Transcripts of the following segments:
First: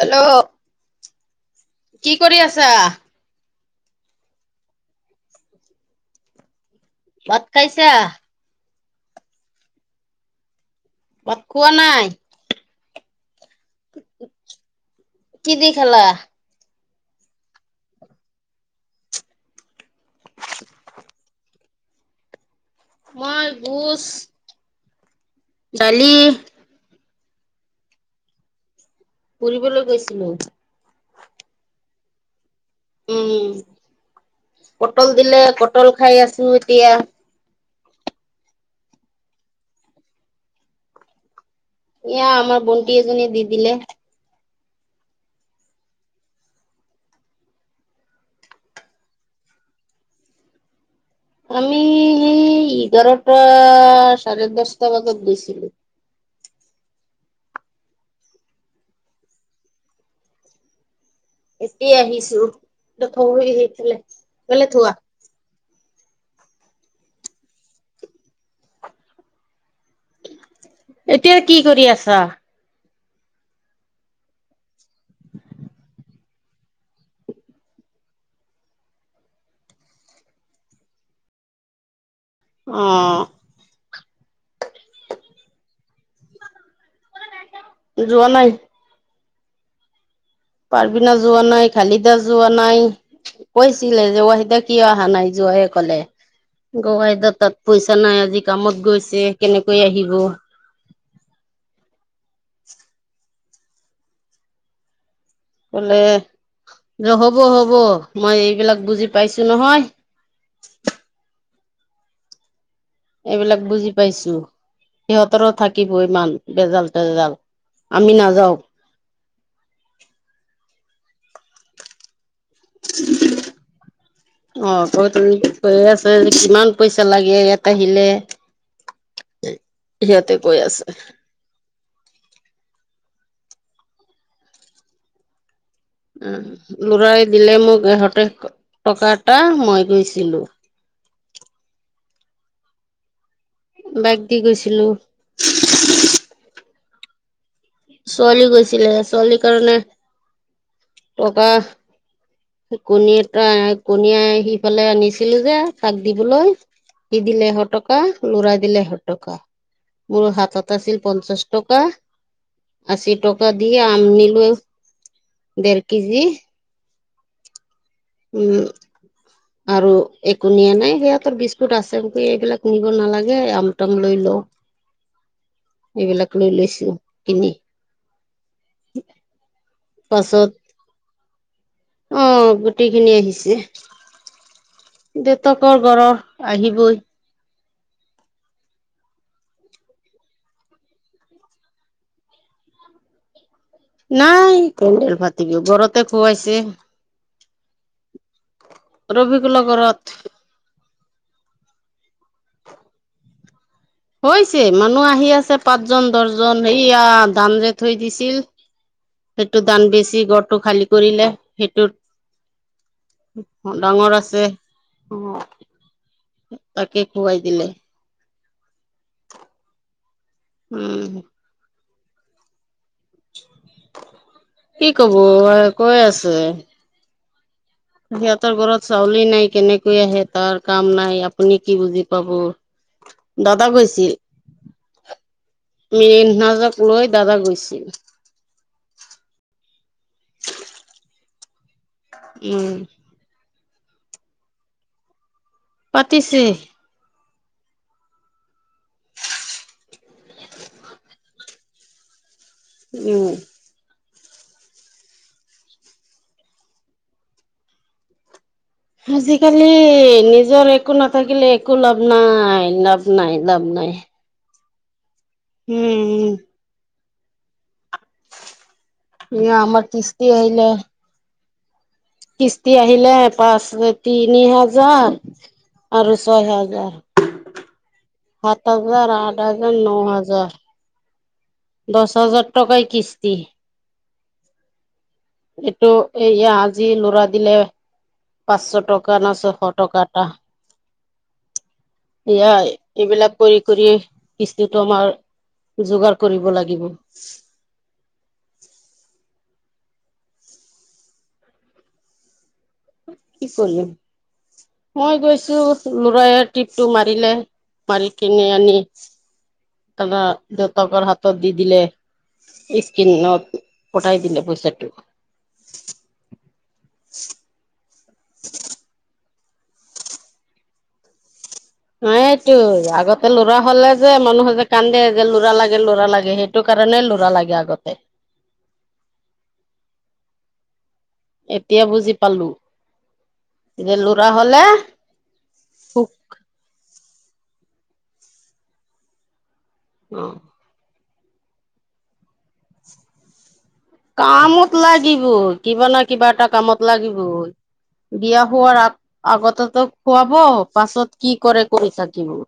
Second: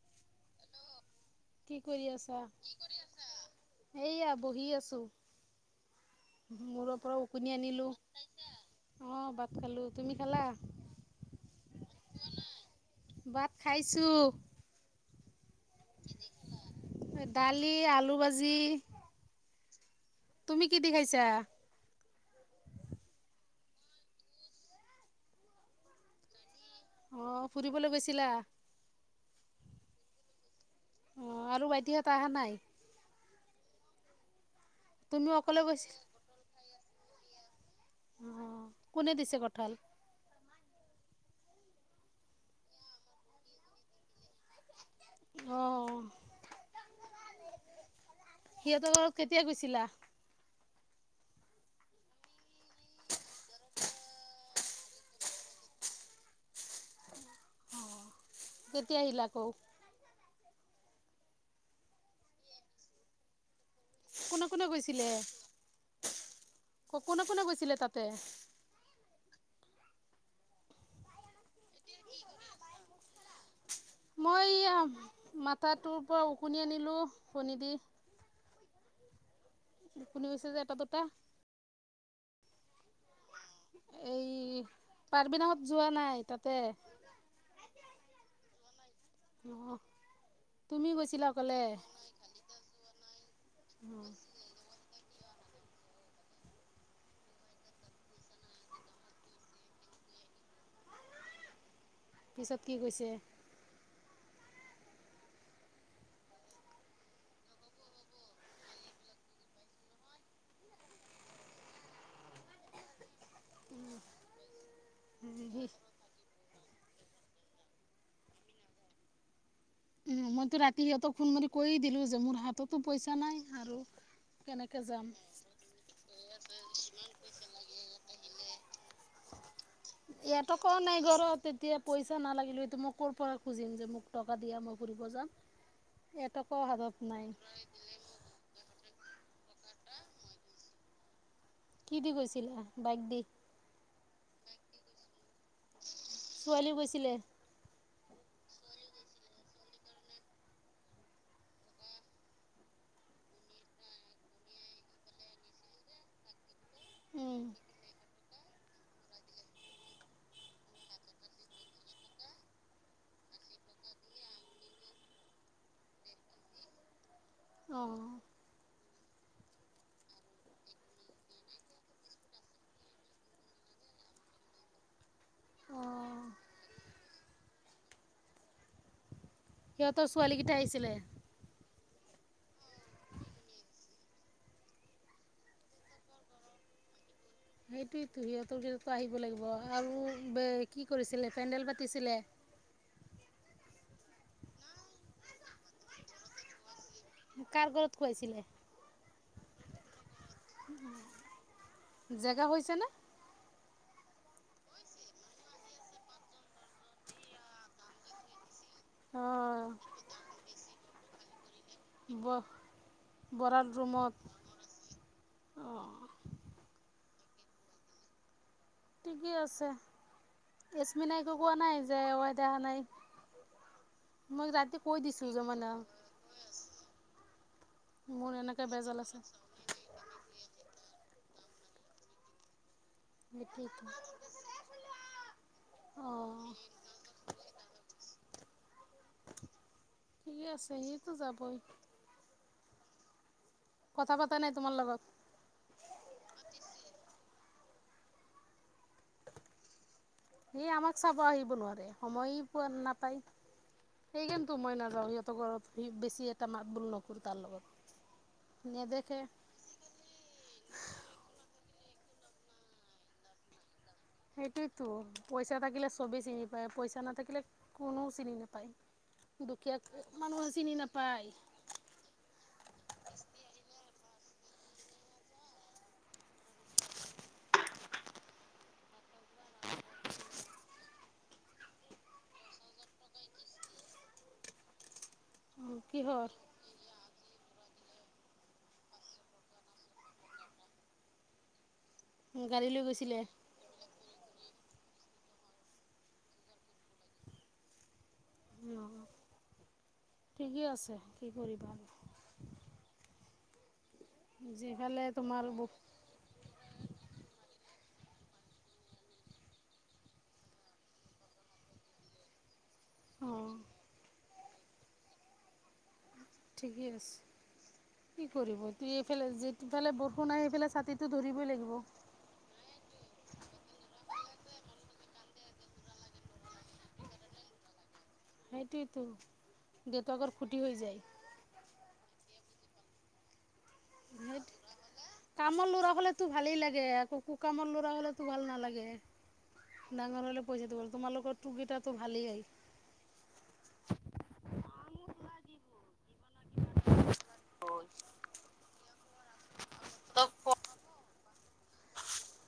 Hello কি কৰি আছা এয়া বহি আছো মূৰৰ পৰা ভাত উকনি খাইছা? আনিলো, অ', ভাত খালো, তুমি খালা? মাত খোৱা নাই ভাত খাইছোঁ। কি দি খালা? দালি, আলু ভাজি তুমি কি দি খাইছা? মই গুচ দালি অ', ফুৰিবলৈ গৈছিলা? ফুৰিবলৈ গৈছিলো। অ', আৰু ভাইটিহঁত আহা নাই? উম, পটল তুমিও দিলে, অকলে পটল গৈছিল? খাই আছো এতিয়া। অ কোনে দিছে কঠাল ইয়া আমাৰ বনটি এজনি দি দিলে। অ', সিহঁতৰ ব কেতিয়া গৈছিলা আমি এই এঘাৰটা চাৰে দচটা বজাত গৈছিলো। অ', কেতিয়া আহিলা আকৌ? এতি আি চেই কোনে কোনে গৈছিলে? ক কোনে কোনে গৈছিলে তাতে এতিয়া কি কৰি আছা? মই আ, মাথাটোৰ পৰা ওকণি আনিলোঁ, কণী দি কুনি বেছে যে এটা দুটা। অ', এই কাৰ্বি লঙত যোৱা নাই, তাতে যোৱা নাই? অ পাৰ্বিনা যোৱা নাই, খালিদা যোৱা নাই, কৈছিলে যে ৱাহিদা কিয় অহা নাই। [unintelligible] কলে গগৈদা তাত পইচা নাই আজি কামত গৈছে, কেনেকৈ আহিব? পিচত কি কৈছে? কলে ৰ হ'ব হব মই এইবিলাক বুজি পাইছো নহয় এইবিলাক বুজি পাইছো, সিহঁতৰো সি থাকিব ইমান। বেজাল তেজাল, আমি নাযাও। উম, মইতো ৰাতি সিহঁতক ফোন মাৰি কৈয়ে দিলো যে মোৰ হাততো পইচা নাই আৰু কেনেকৈ অ', যাম ত' তুমি কৈ আছা যে কিমান পইচা লাগে ইয়াত আহিলে? সিহঁতে ইয়টো কৈ ক আছে। নাই ঘৰ তেতিয়া পইচা নালাগিলে সটো মই ক'ৰ পৰা খুজিম যে মোক টকা দিয়া মই ফুৰিব যাম উম, এটকাও হাতত নাই লৰাই দিলে মোক ইহঁতে। টকা এটা মই গৈছিলোঁ কি দি গৈছিলা বাইক দি বাইক দি গৈছিলোঁ ছোৱালী গৈছিলে ছোৱালী গৈছিলে ছোৱালীৰ কাৰণে ককা কণী এটা কণীয়ে সিফালে আনিছিলো যে চাক দিবলৈ স অঁ দিলে হটকা লৰা দিলেশত টকা মোৰ হাতত আছিল পঞ্চাশ টকা আশী টকা দিয় আম নিলো দেৰ কেজি অ উম আৰু একো নিয়া নাই সিহঁতৰ বিস্কুট আছেক এইবিলাক নিব নালাগে আমটম লৈ লও [unintelligible] অঁ এইবিলাক লৈ লৈছো কিনি সিহঁতৰ ছোৱালীকেইটাাই আহিছিলে আহ গোটেইখিনি আহিছে দেউেতকৰ ঘৰৰ আহিবই সেইটোতো সিহঁতৰ দো আহিব লাগিব আৰু ব কি কৰিছিলে পেডেল পাতিছিলে [unintelligible] নাই কেেল ভাটিব ঘৰতে খুৱাইছে কাৰ ঘলৰত খুৱাইছিলে ৰবিিক লগৰত জেগা হৈছে নে হৈছে মানুহ আহি আছে পাঁচ জন দহজন সেয়া ধান যে থৈ দিছিল সেইটো অঁ দান বেছি গৰটো খালি কৰিলে সেইটোত ৱাহ ডাঙৰ আছে অ অঁ তাকে খুৱাই দিলে ঠিকেই আছে এশ্মি উম নাইকো কোৱা নাই যে এৱাই দেহা নাই মই ৰাতি কি কৈ কব দিছোঁ যে মানে কৈ আছে মোৰ সিহঁতৰ এনেকৈ ঘৰত বেজাল আছে চাউলে নাই কেনেকৈ আহে তাৰ কাম নাই আপুনি কি বুজি পাব কি ক ম নাজয় দাদা গৈছিল ঠিক আছে সেইতো যাবই উম কথা পতা নাই তোমাৰ লগত পাতিছে এই আমাক চাব আহিব নোৱাৰে সময় পোৱা নাপায় উম সেইকাৰণো মই নাযাওঁ সিহঁতৰ গৰ বেছি এটা মাত বোল নকৰো তাৰ লগত নেদেখে আজিকালি নিজৰ একো নাথাকিলে একো লাভ নাই লাভ নাই লাভ নাই সেইটোতো পইচা থাকিলে চবেই উম চিনি পায় পইচা নাথাকিলে কোনোও চিনি নোপায় এয়া দুখীয়া আমাৰ কিস্তি মানুহৰ আহিলে চিনি নাপায় কিস্তি আহিলে পাঁচ তিনি হাজাৰ আৰু ছয় হাজাৰ সাত হাজাৰ আঠ হাজাৰ ন হাজাৰ দহ হাজাৰ টকাই কিস্তি এইটো এ কিহৰ আজি নৰা দিলে পাঁচশ টকা ন ছয়শ টকাটা এয়াই গাড়ী লৈ গৈছিলে এইবিলাক কৰি কৰি এইটো আমাৰ যোগাৰ কৰিব লাগিব অ', ঠিকেই আছে, কি কৰিবা? কি কৰিলি, যিফালে মই তোমাৰ গৈছো লৰায়ে টিপটো মাৰিলে। মাল কিনে আনি দাদা জতকৰ হাতত দি দিলে কি ন অঁ পটাই দিে পছটোো ঠিকেই আছে কি কৰিব তু এইফালে যে ইফাল বৰষু নাই সেইফালে ছাতিতো ধৰিবই লাগিব ন এইটোয় আগতে লৰা হ'লে যে মানুহে যে কান্দে যে লোৰা লাগে লৰা লাগে সেইটো কাৰণে ল'ৰা লাগে আগতে সেইটতো দেউেত আগৰ খুটি হৈ যায় এতিয়া বুজি পালো। যে লৰা সেই হলে কামৰ লৰা সুখ হলেতো ভালেই লাগে আৌ কুকামৰ ল'ৰা হলেতো ভাল নালাগে অ ডাঙৰ হলে পইচাটো ভাল তোমালোকৰ টুকিটাাতটো ভালেইাই কামত লাগিবই কিবা ন কিবা এটা কামত লাগিবই বিয়া হোৱাৰ আগ আগতেতো খুৱাব পাছত কি কৰে কৰিছাকিবোৰ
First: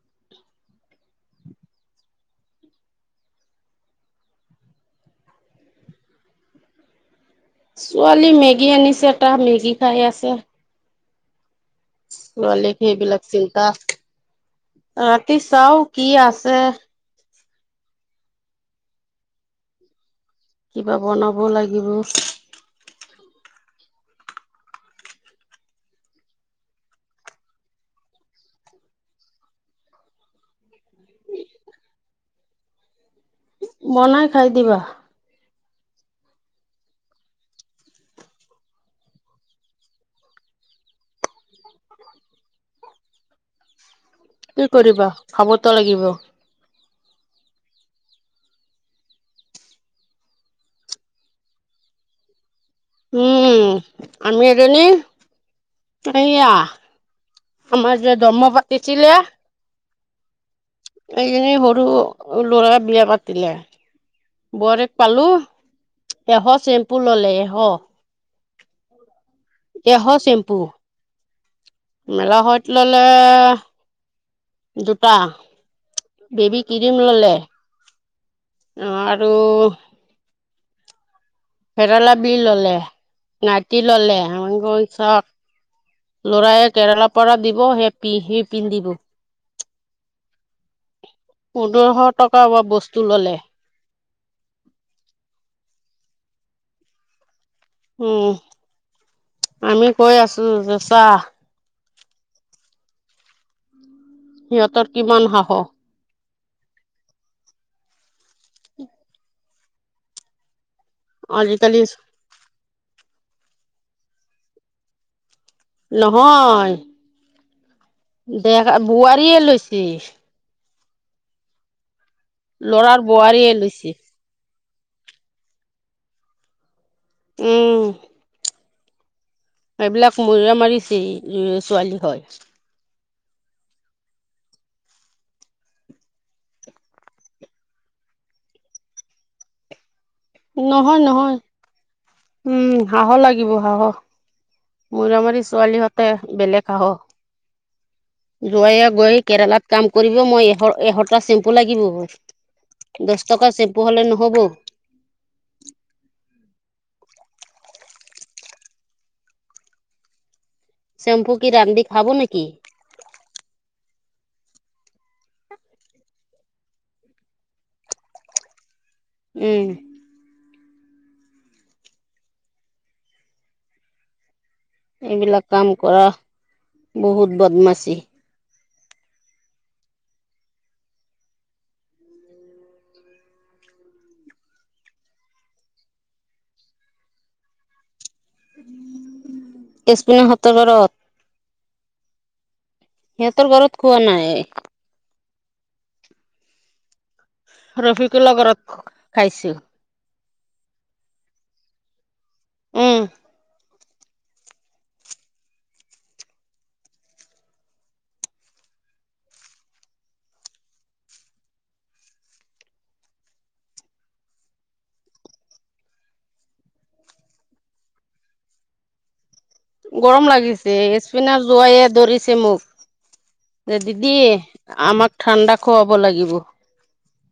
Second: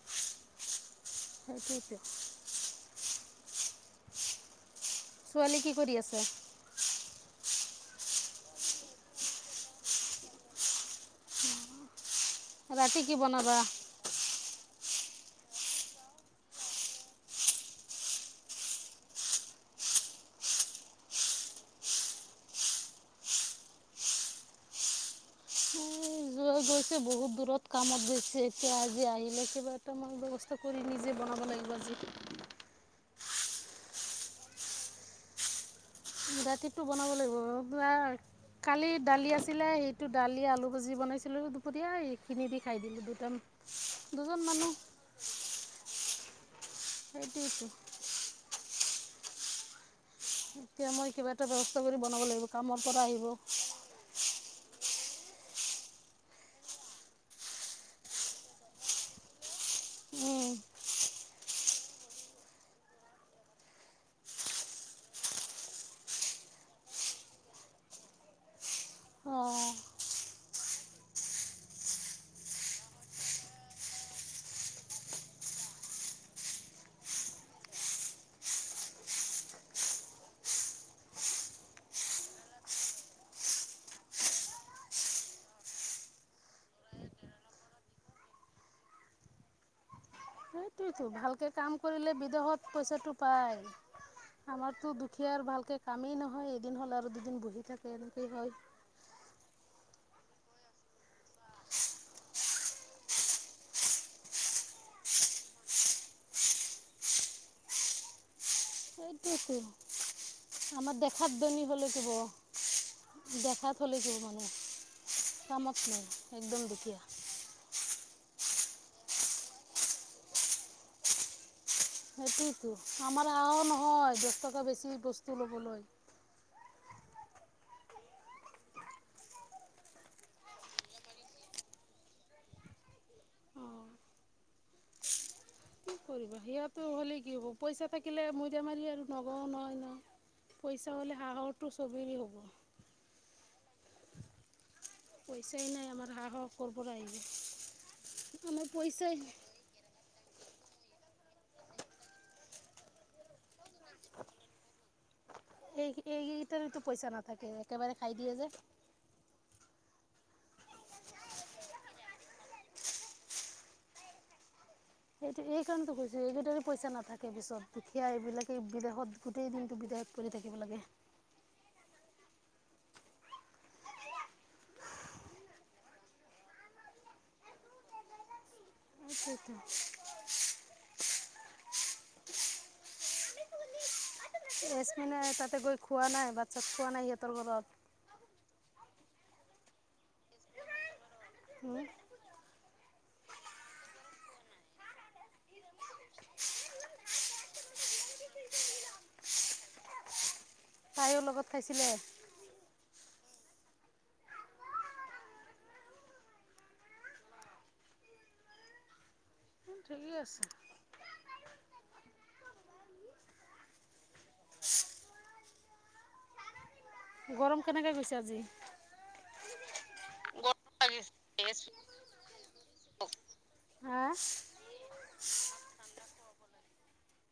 [inaudible] সেই কিেইত ছোৱালী কি কৰি আছে ছোৱালী মেগী আনিছে তা মেগী খাই আছে। ছোৱালীক ৰাতি কি সেইবিলাক বনাবা চিন্তা ৰাতি চাও কি আছে। কিবা বনাব লাগিব এই যোৱা গৈছে বহুত দূৰত কামত গৈছে এতিয়া আজি আহিলে কিবা এটাামান ব্যয়ৱস্থা কৰি নিজে বনাব লাগিলে বুজিলোঁ। বনাই খাই দিবা ৰাতিটো বনাব লাগিব কালি দালি আছিলে সেইটো দালি আলু ভাজি বনাইছিলো দুপৰীয়া এইখিনি দি খাই দিলো দুটাম উ কি কৰিবা খাব ত লাগিব সেইটোৱেটো এতিয়া মই কিবা এটা ব্যৱস্থা কৰি বনাব লাগিব কামৰ পৰা আহিব উম আমি এজনী এয়া আমাৰ যে দহ্ম পাতিছিলে উম এইজনী সৰু লৰা বিয়া পাতিলে বৰেক পালো এশ চেম্পু ললে এশ অ', কিহৰ চেম্পু, মেলা হয়ত ললে দুটা, বেবি ক্ৰীম ললে। আৰু পেৰালা বিল ললে নাতি ললে আগ চক লৰায় কেৰেলাৰ পৰা দিব সেইি সি পিন্ধিব সেইটোৱেতো ভালকে কাম পোন্ধৰশ কৰিলে টকা বিদহত বস্তু পইচাটো ল'লে পাই আমাৰতো দুখীয়া আৰু ভালকে কামেই নহয় হয় এদিন হ'লে আৰু দুদিন বহি থাকে উম, এনেকেই হয়। আমি কৈ আছো যে, চা সিহঁতৰ কিমান সাহস সেইটোৱেতো আমাৰ দেখাত বনিী আজিকালি হ'লে কিিব দেখাত হলে কিহব মানুহ, কামত নাই, একদম দুখীয়া। [inaudible] দেকা, বোৱাৰীয়ে লৈছি। সেইটোতো ল'ৰাৰ আমাৰ বোৱাৰীয়ে আও লৈছে নহয়, দহ টকা বেছি বস্তু ল'বলৈ। উম। এইবিলাক মৈৰা-মাৰিছি ছোৱালী হয়। অ', কৰিব সেয়াতো হ'লে কি হ'ব, পইচা থাকিলে মৈদা মাৰি আৰু নগও নহয় নহয়। নহয় নহয় হ'ব। উম হাঁহ লাগিব হাঁহ। মৈৰাবাৰি পইচাই নাই ছোৱালীহঁতে আমাৰ হাঁহ ক'ৰ বেলেগ আহ। পৰা আহিব আমাৰ যোৱাৱে পইচাই গৈ কেৰেলাত কাম কৰিব মই এহ। এশটা চেম্পু লাগিব, দছ টকা চেম্পু হলে নহ'ব এই এইকেইটা পইচা নাথাকে একেবাৰে খাই দিয়ে যে। ছেম্পু কি ৰান্ধি খাব নেকি? সেইটো এই কাৰণো কৈছো এইকেইটাৰে পইচা নাথাকে পিছত দুখীয়া এইবিলাকে বিদেশত গোটেই উম দিনটো বিদেশ পৰি থাকিব লাগে। এইবিলাক কাম কৰা বহুত বদমাছি। আটো আ [unintelligible] এচপিনে তাতে গৈ খোৱা নাই ভাতচাত খোৱা নাই সিহঁতৰ ঘৰত। ইছপিন সত ৰত। সিহতঁৰ ঘৰত খোৱা নাই। ৰফিকুলৰ গৰত খাইছো। তাইও লগত খাইছিলে? উম। ঠিকেই আছে। গৰম কেনেকে গৈছে আজি? গৰম লাগিছে স্পিনাৰ যোৱাইে দৌৰিছে মোক। এ হা দিদি আমাক ঠাণ্ডা খুৱাব লাগিব।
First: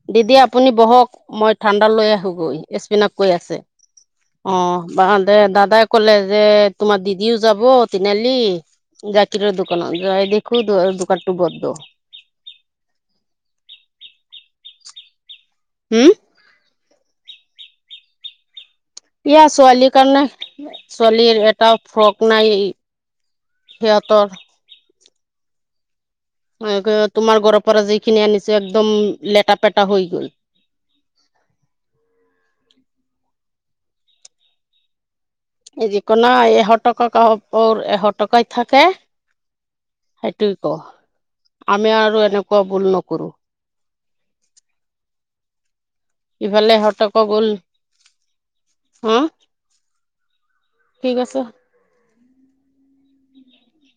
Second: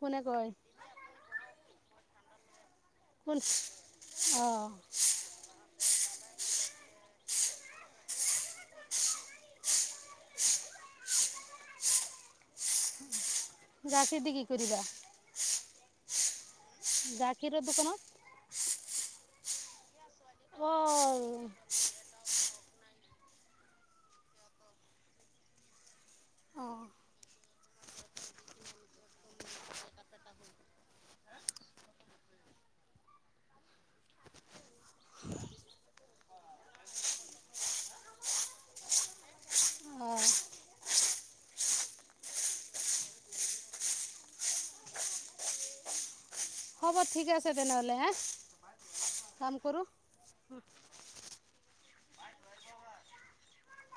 কোনে দিদি কয় আপুনি বহক মই ঠাণ্ডা লৈ আহোঁগৈ। স্পিনাক কৈ কোন আছে অ অঁ বা দে দাদাই ক'লে যে তোমাৰ দিদিও যাব তিনিআলি জাকিৰৰ দোকানত যাই দেখো দোকানটো বন্ধ। জাকেদি কি কৰিবা? উম্। জাকীৰৰ দোকানত। এয়া ছোৱালী কাৰণে অঁ ছোৱালীৰ এটা ফ্ৰক নাই। সিঁহতৰ। অঁ তোমাৰ গৰপ। পৰা যিখিনি আনিছো একদম লেটা পেটা হৈ গ'ল। এই যিকোনাই এহ টকা কৰ এশ টকাই থাকে। অঁ সেইটুও ক আমি আৰু এনেকুৱা ভুল নকৰো। ইফালে হ'ব এশ টকা ঠিক গ'ল আছে তেনেহ'লে হে হা কাম কৰোঁ। ঠিক আছে। উম